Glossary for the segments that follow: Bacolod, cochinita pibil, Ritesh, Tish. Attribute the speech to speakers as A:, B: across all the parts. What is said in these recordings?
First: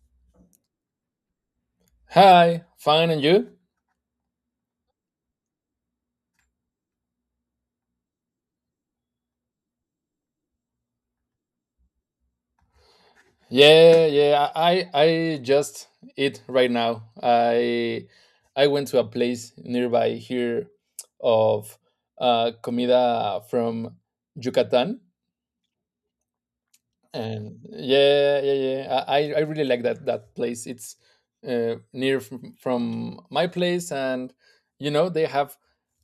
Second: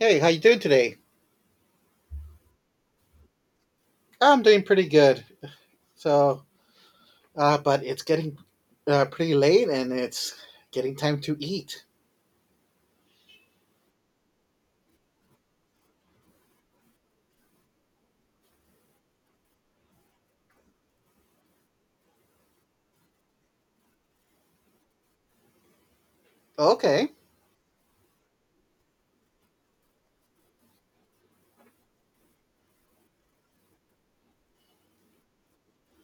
A: Hey, how you doing today?
B: Hi, fine, and you?
A: I'm doing pretty good. So, but it's getting pretty late, and it's getting time to eat.
B: Yeah, yeah. I just eat right now. I went to a place nearby here of comida from Yucatan,
A: Okay,
B: and yeah, yeah, yeah, I really like that place. It's near from my place, and you know they have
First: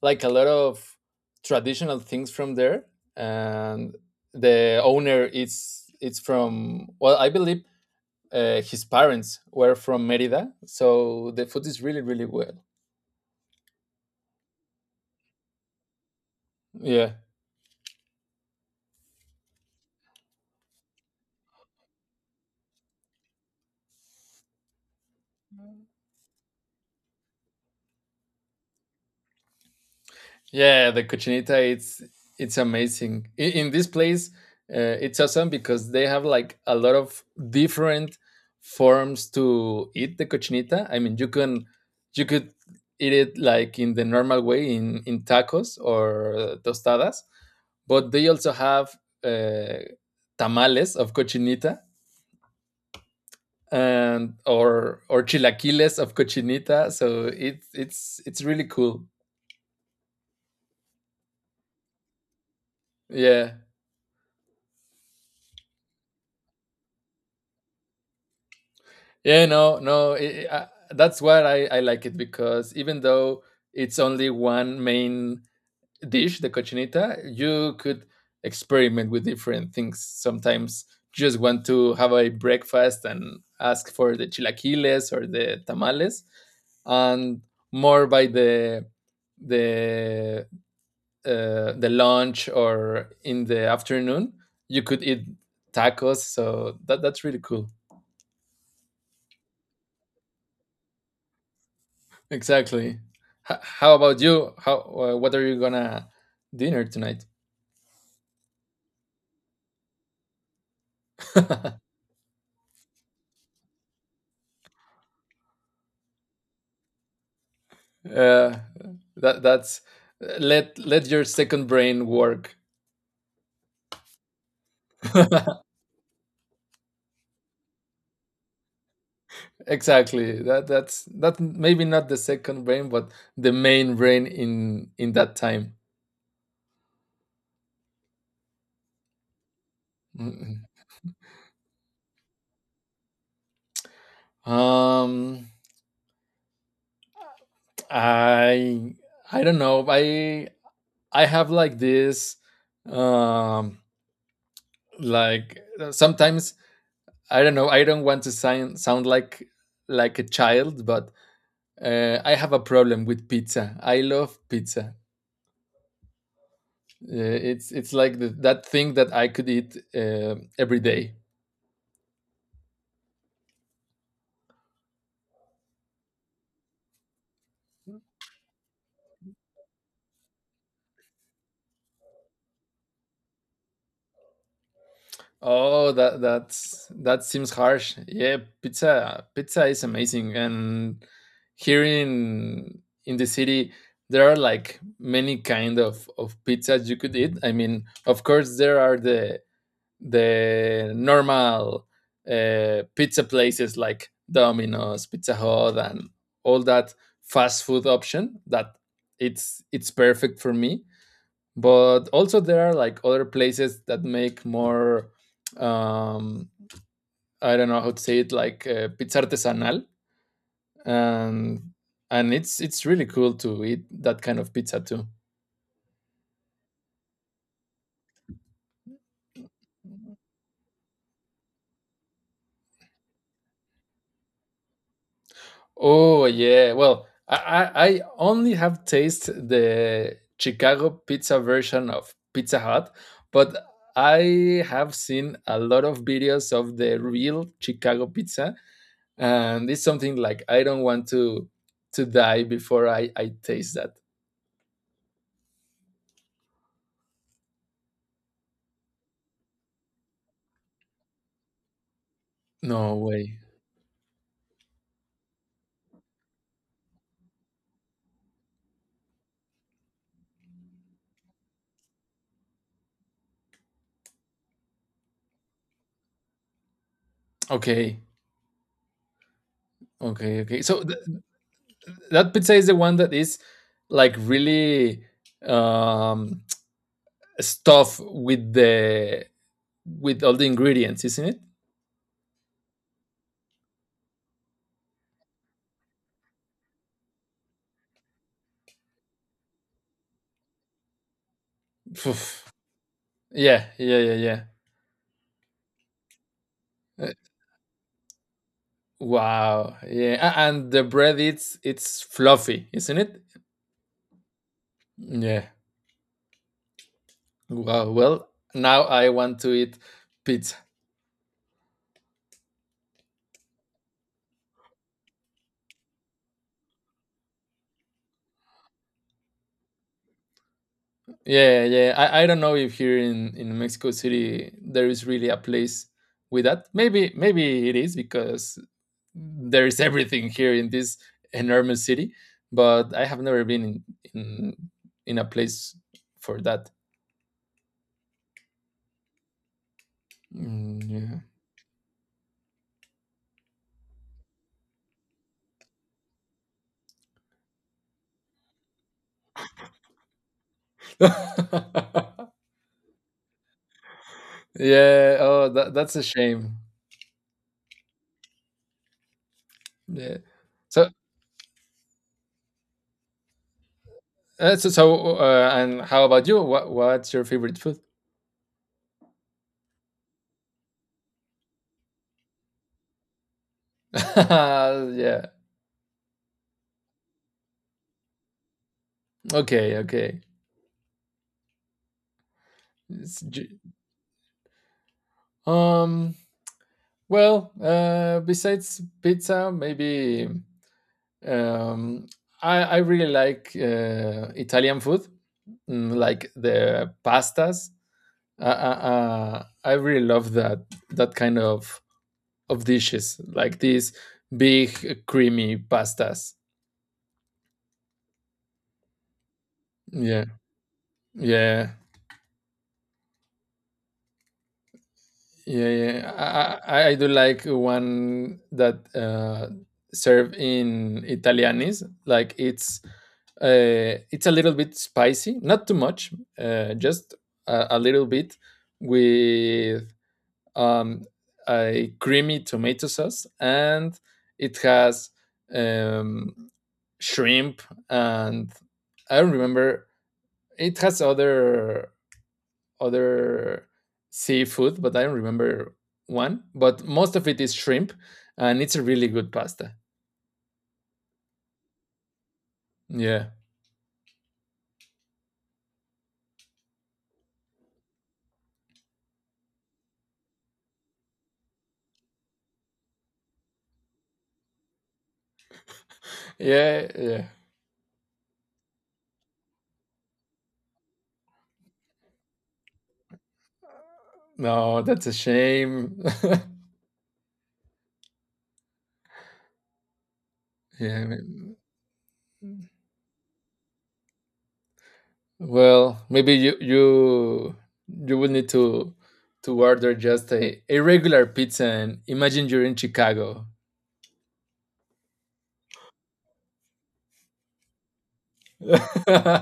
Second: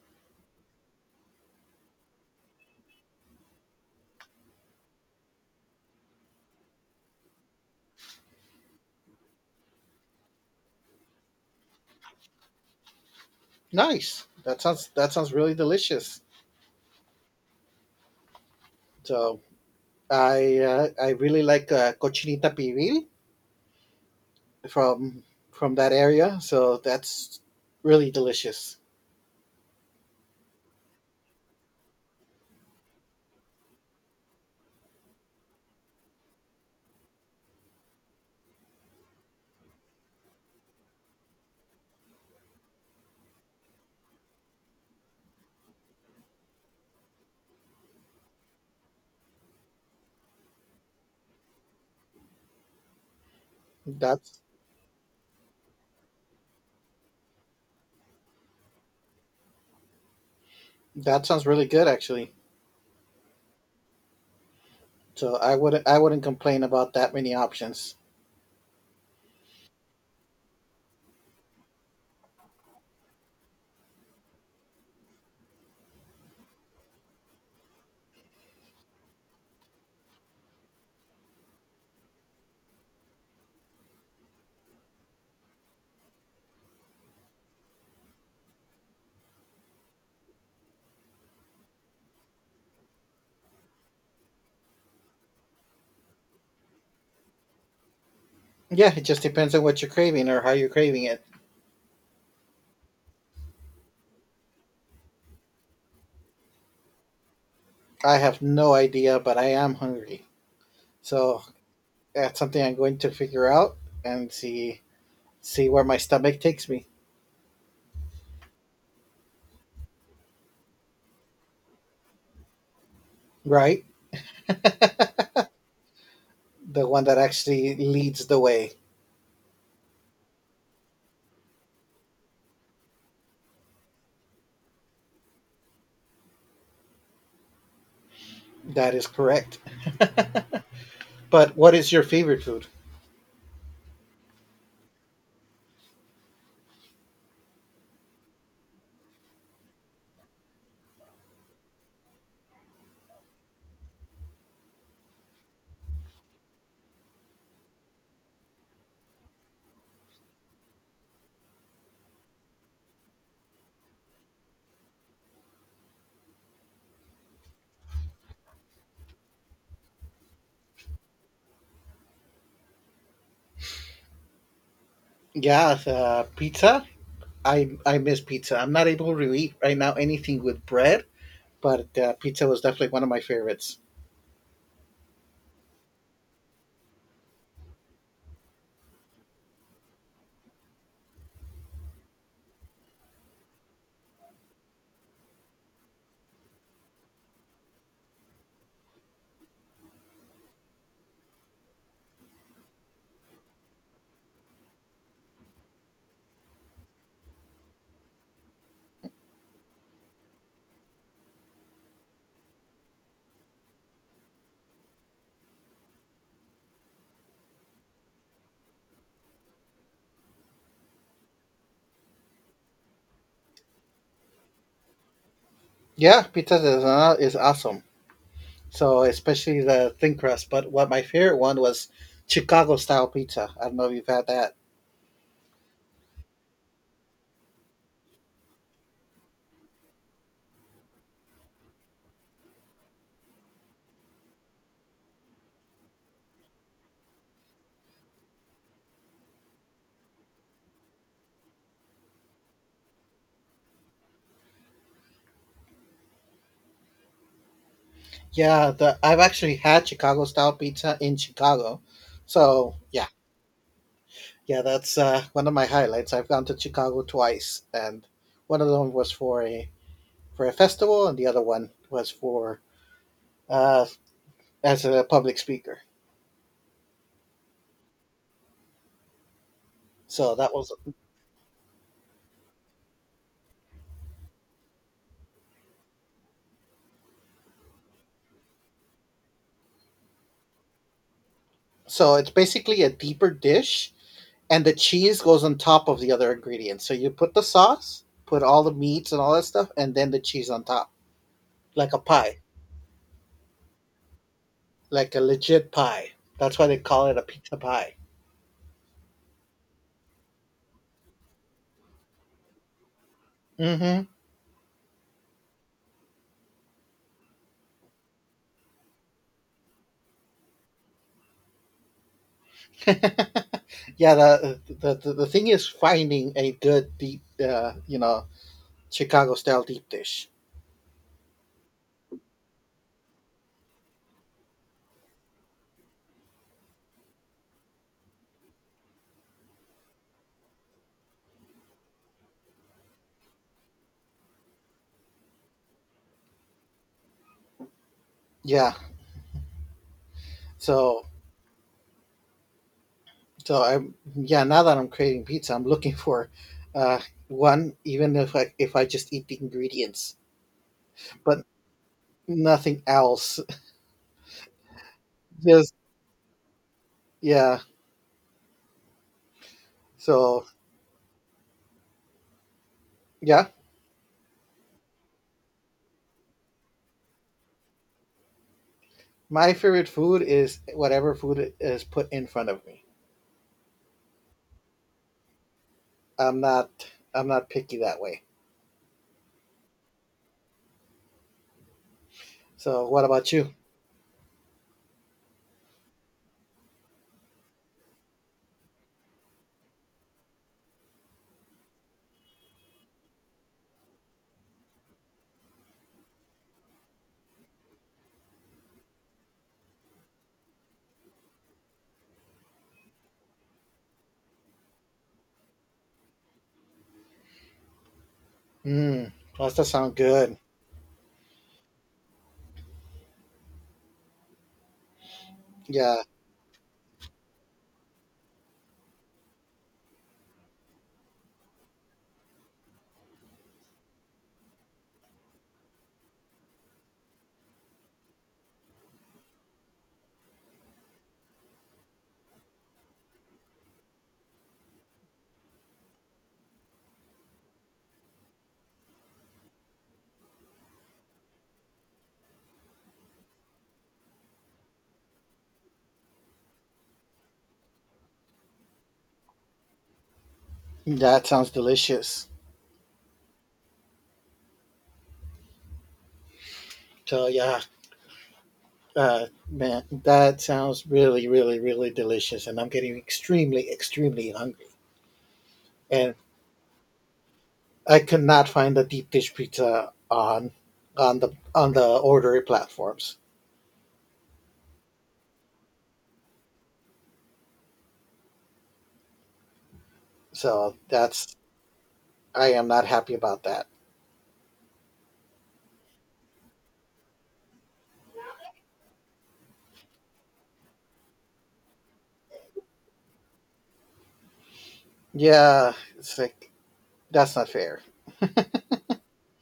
B: like a lot of traditional things from there. And the owner is, it's from, well, I believe his parents were from Merida, so the food is really, really well.
A: nice. That sounds really delicious.
B: Yeah.
A: So, I really like cochinita pibil from from that area. So that's really delicious.
B: Yeah, the cochinita, it's amazing. In this place, it's awesome because they have like a lot of different forms to eat the cochinita. I mean, you could eat it like in the normal way, in tacos or tostadas, but they also have uh, tamales of cochinita, and
A: That's
B: or chilaquiles of cochinita. So it's really cool.
A: that sounds really good actually.
B: Yeah.
A: So I wouldn't complain about that many options.
B: Yeah, no, no. That's why I like it, because even though it's only one main dish, the cochinita, you could experiment with different things. Sometimes just want to have a breakfast and ask for the chilaquiles or the tamales, and more by the the lunch or in the afternoon, you could eat tacos. So that's really cool.
A: Yeah, it just depends on what you're craving or how you're craving it.
B: Exactly. How about you? How what are you gonna dinner tonight?
A: I have no idea, but I am hungry. So that's something I'm going to figure out and see where my stomach takes me.
B: Uh, that's let your second brain work.
A: Right? The one that actually leads the way.
B: Exactly. That's that, maybe not the second brain, but the main brain in that time.
A: That is correct.
B: Mm,
A: But what is your favorite food?
B: mm. Um, I I don't know. I have like this. Um, like sometimes I don't know. I don't want to sound like a child, but I have a problem with pizza. I love pizza. Uh, it's like the, that thing that I could eat every day.
A: Yeah, pizza. I miss pizza. I'm not able to eat right now anything with bread, but pizza was definitely one of my favorites.
B: Oh, that's that seems harsh. Yeah, pizza is amazing, and here in the city there are like many kind of pizzas you could eat. I mean, of course there are the normal pizza places like Domino's, Pizza Hut, and all that fast food option, that it's perfect for me. But also there are like other places that make more um, I don't know how to say it, like pizza artesanal, and and it's really cool to eat that kind of pizza too.
A: Yeah, pizza is awesome. So especially the thin crust. But what my favorite one was Chicago style pizza. I don't know if you've had that.
B: Oh yeah. Well, I only have tasted the Chicago pizza version of Pizza Hut, but I have seen a lot of videos of the real Chicago pizza, and it's something like I don't want to die before I taste that.
A: Yeah, the I've actually had Chicago style pizza in Chicago. So
B: No
A: yeah,
B: way.
A: yeah, that's one of my highlights. I've gone to Chicago twice, and one of them was for a festival, and the other one was for uh, as a public speaker.
B: Okay.
A: So
B: Okay.
A: that
B: Okay.
A: was
B: That pizza is the one that is like really um stuffed with the with all the ingredients, isn't it?
A: So it's basically a deeper dish, and the cheese goes on top of the other ingredients. So you put the sauce, put all the meats and all that stuff, and then the cheese on top, like a pie,
B: Poof. Yeah, yeah, yeah, yeah.
A: like a legit pie. That's why they call
B: Uh,
A: it a pizza pie.
B: Wow. Yeah, and the bread, it's fluffy, isn't it?
A: Hmm.
B: Yeah. Wow. Well, now I want to eat pizza.
A: Yeah, the thing is finding a good deep, Chicago style deep dish.
B: Yeah, yeah. I don't know if here in Mexico City there is really a place with that. Maybe maybe it is because there is everything here in this enormous city, but I have never been in in, in a place for that.
A: Yeah,
B: Mm,
A: so
B: yeah.
A: so I'm yeah. Now that I'm creating pizza, I'm looking for uh, one. Even if I just eat the ingredients, but nothing else.
B: Yeah. Oh,
A: Just
B: that's a shame.
A: yeah.
B: Yeah.
A: So
B: So,
A: yeah,
B: so, so and how about you? What what's your favorite food?
A: my favorite food is whatever food is put in front of me.
B: Yeah.
A: I'm not I'm not picky that way.
B: Okay. Okay.
A: So what
B: It's
A: about you?
B: j- um. Well, besides pizza, maybe um, I really like Italian food, mm, like the pastas. Uh, uh, I really love that that kind of dishes like these big creamy pastas.
A: Mm, well, that sound
B: Yeah,
A: good.
B: yeah, yeah,
A: Yeah.
B: yeah. I do like one that serve in Italianis. Like it's a little bit spicy, not too much, just a little bit with um, a creamy tomato sauce, and it has um, shrimp and I don't remember. It has other seafood, but I don't remember one. But most of it is shrimp, and it's a really good pasta.
A: That sounds delicious.
B: Yeah,
A: So yeah, man, that sounds really, really, really delicious, and I'm getting extremely, extremely hungry. And
B: yeah, yeah.
A: I could not find the deep dish pizza on the order platforms.
B: No, that's a shame.
A: So
B: yeah.
A: that's
B: Man.
A: I am not happy about that.
B: Well, maybe you you would need to order just a regular pizza and imagine you're in Chicago.
A: Yeah, it's like that's not fair.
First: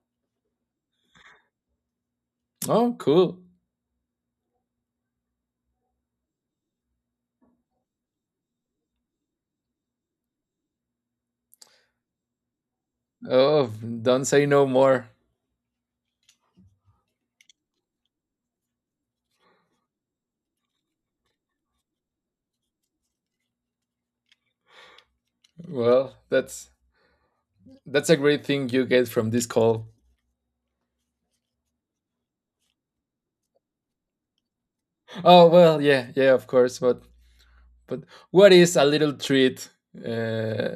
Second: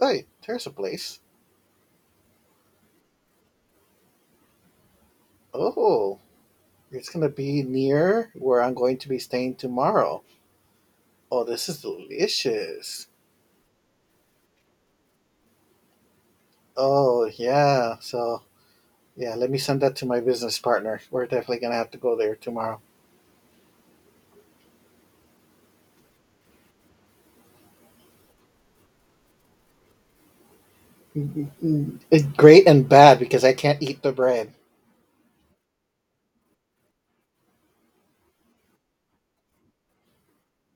A: Wait, there's a place.
B: oh, cool.
A: Oh, it's gonna be near where I'm going to be staying tomorrow. Oh, this is delicious.
B: Oh, don't say no more.
A: Oh yeah, so yeah, let me send that to my business partner. We're definitely gonna have to go there tomorrow.
B: Well, that's that's a great thing you get from this call.
A: It's great and bad because I can't eat the bread.
B: Oh well, yeah, yeah, of course. But but what is a little treat uh,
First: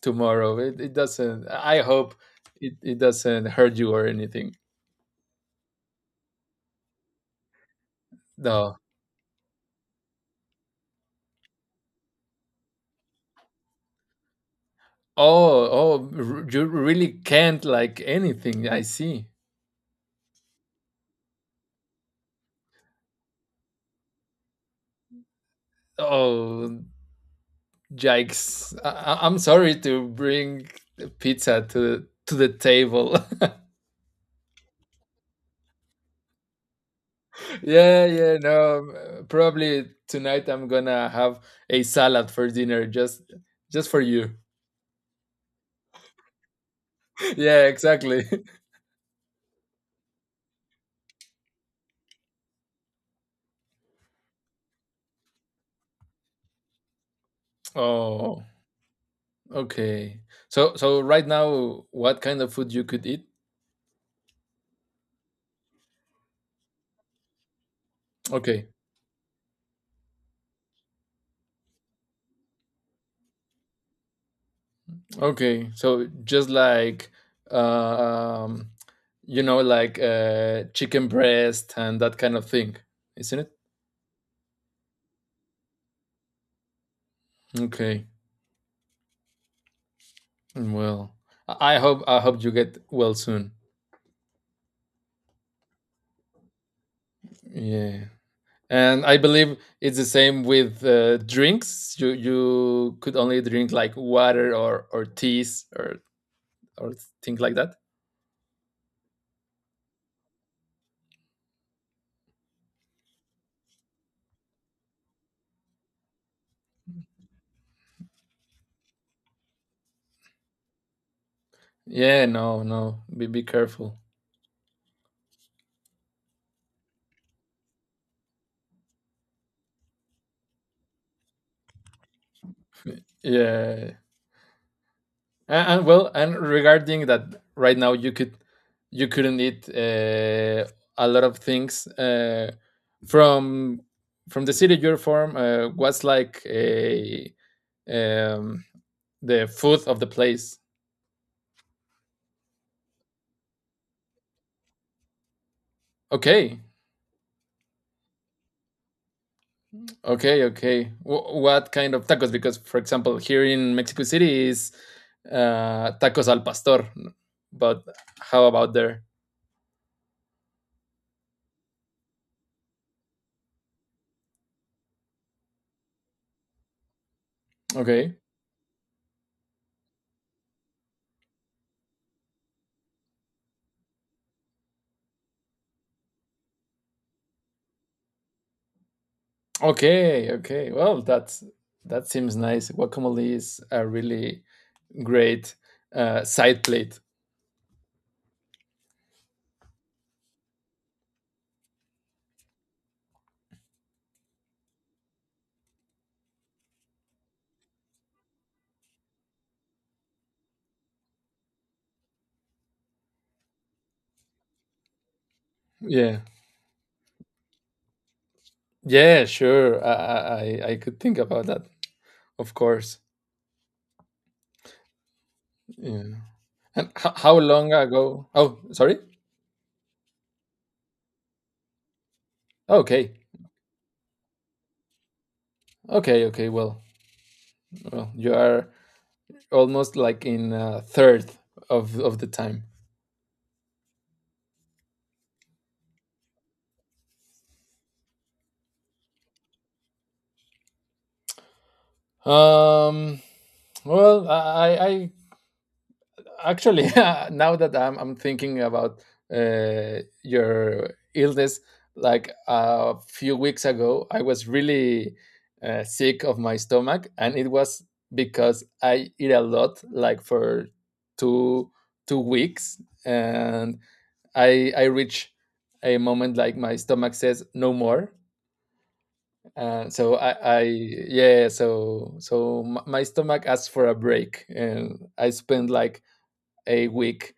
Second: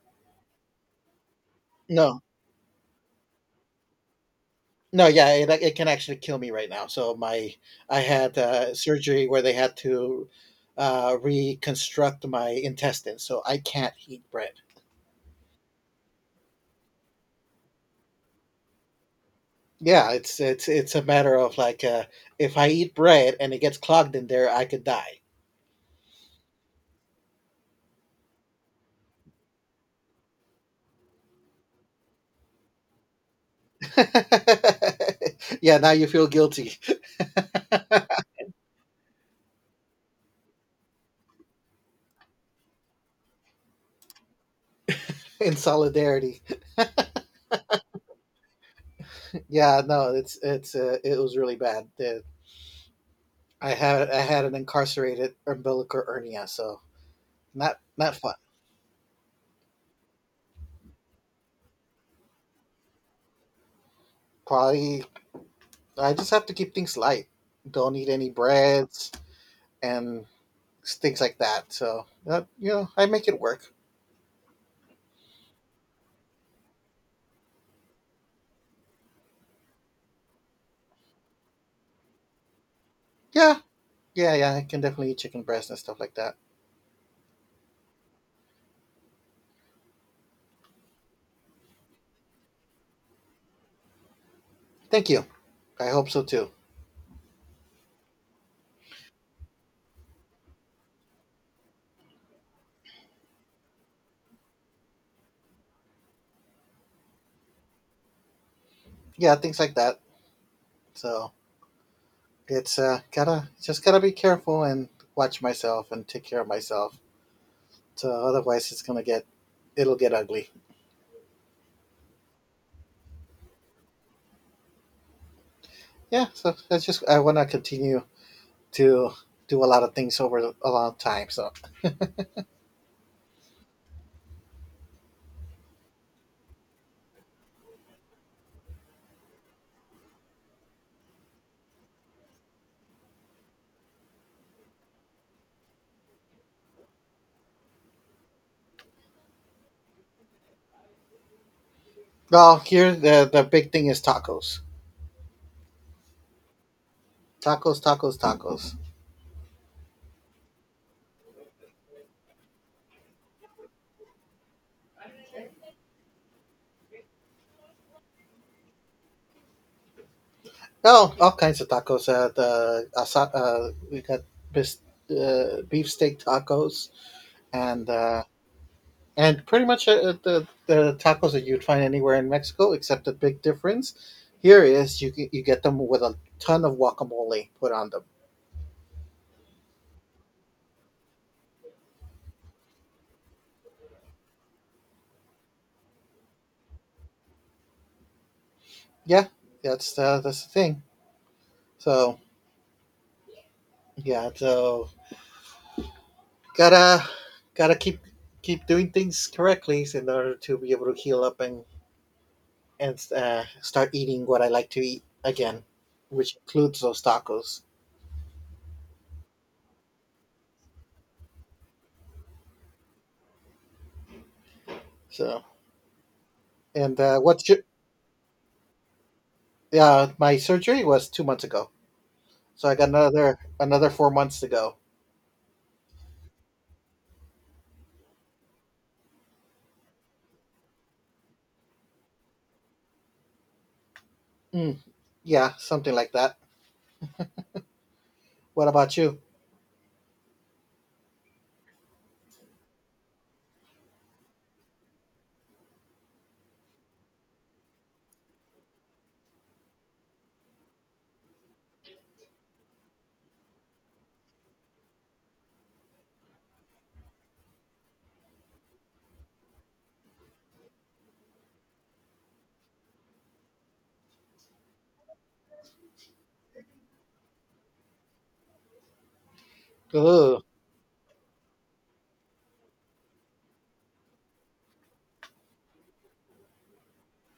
B: tomorrow? It doesn't. I hope
A: No,
B: it, it doesn't hurt you or anything.
A: no, yeah, it can actually kill me right now. So my I had
B: No.
A: surgery where they had to reconstruct my intestines, so I can't eat bread.
B: Oh oh, you really can't like anything. I see.
A: Yeah, it's it's a matter of like if I eat bread and it gets clogged in there, I could die.
B: Oh yikes! I'm sorry to bring pizza to the table.
A: Yeah, now you feel guilty.
B: Yeah, yeah, no. Probably tonight I'm gonna have a salad for dinner, just for you.
A: In solidarity.
B: Yeah, exactly.
A: Yeah, no, it was really bad. I had an incarcerated umbilical hernia, so not fun.
B: Oh, okay. So so right now, what kind of food you could eat?
A: Probably I just have to keep things light. Don't eat any
B: Okay.
A: breads and things like that. So I make it work.
B: Okay. So just like um you know like chicken breast and that kind of thing, isn't it?
A: Yeah, yeah, yeah. I can definitely eat chicken breast and stuff like that.
B: Okay. Well, I hope I hope you get well soon.
A: Thank you. I hope so too.
B: Yeah. And I believe it's the same with drinks. You could only drink like water or teas or things like that.
A: Yeah, things like that. So it's gotta be careful and watch myself and take care of myself. So otherwise, it'll get ugly.
B: Yeah, no, no. Be careful.
A: Yeah, so that's just I want to continue to do a lot of things over a long time. So
B: Yeah. And well, and regarding that, right now you couldn't eat a lot of things from the city you're from. What's like a um, the food of the place?
A: well here the big thing is tacos
B: Okay.
A: tacos tacos tacos.
B: Okay, okay. What kind of tacos? Because, for example, here in Mexico City is tacos al pastor, but how about there?
A: Oh, all kinds of tacos. We got bis- beefsteak tacos and
B: Okay,
A: pretty much the tacos that you'd find anywhere in Mexico, except the big difference here is you get them with a ton of guacamole put on them.
B: okay, okay. Well, that's That seems nice. Guacamole is a really great side plate.
A: Yeah, that's the thing. So yeah, so gotta gotta keep doing things correctly in order to be able to heal up and start eating what I like to eat again,
B: Yeah,
A: which includes those tacos.
B: yeah, sure. I could think about that, of course.
A: So
B: Yeah. And
A: and
B: how
A: what's your
B: long ago? Oh, sorry.
A: my surgery was 2 months ago, so I got
B: Okay,
A: another 4 months to go.
B: okay, okay. Well, well, you are almost like in a third of the time.
A: Mm, yeah, something like that. What about you?
B: Um, well, I actually now that I'm thinking about your illness, like a few weeks ago, I was really sick of my stomach, and it was because I eat a lot, like for two two weeks, and I reach a moment like my stomach says no more. So I,
A: Ooh,
B: I yeah, yeah, so so my stomach asked for a break, and I spent like a week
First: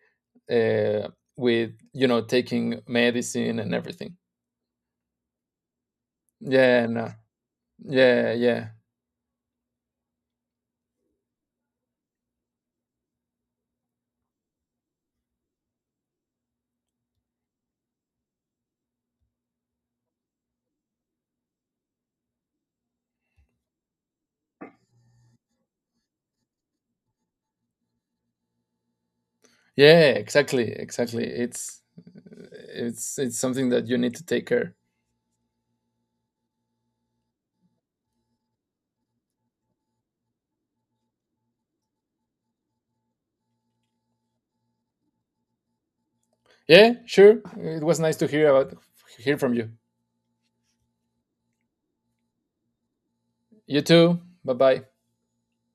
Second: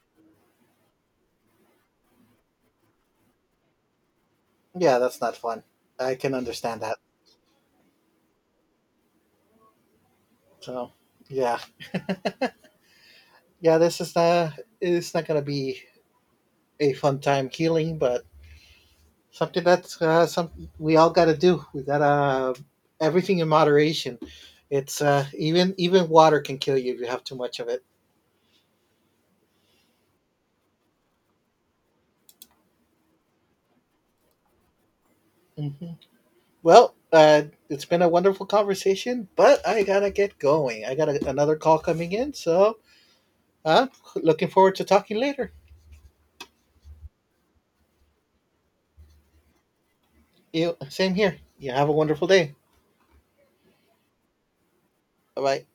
B: uh, with you know taking medicine and everything.
A: yeah, that's not fun. I can understand
B: Yeah,
A: that.
B: no. Yeah, yeah.
A: So yeah, yeah, this is not it's not gonna be a fun time healing, but something that's something we all got to do. We got to Everything in moderation. It's even water can kill you if you have too much of it.
B: Yeah, exactly, exactly. It's something that you need to take care.
A: Hmm. Well, it's been a wonderful conversation, but I gotta get going. I got a, another call coming in, so uh, looking forward to talking later.
B: Yeah, sure. It was nice to hear about hear from you.
A: You same here. You have a wonderful day.
B: You too, bye bye.
A: Bye bye.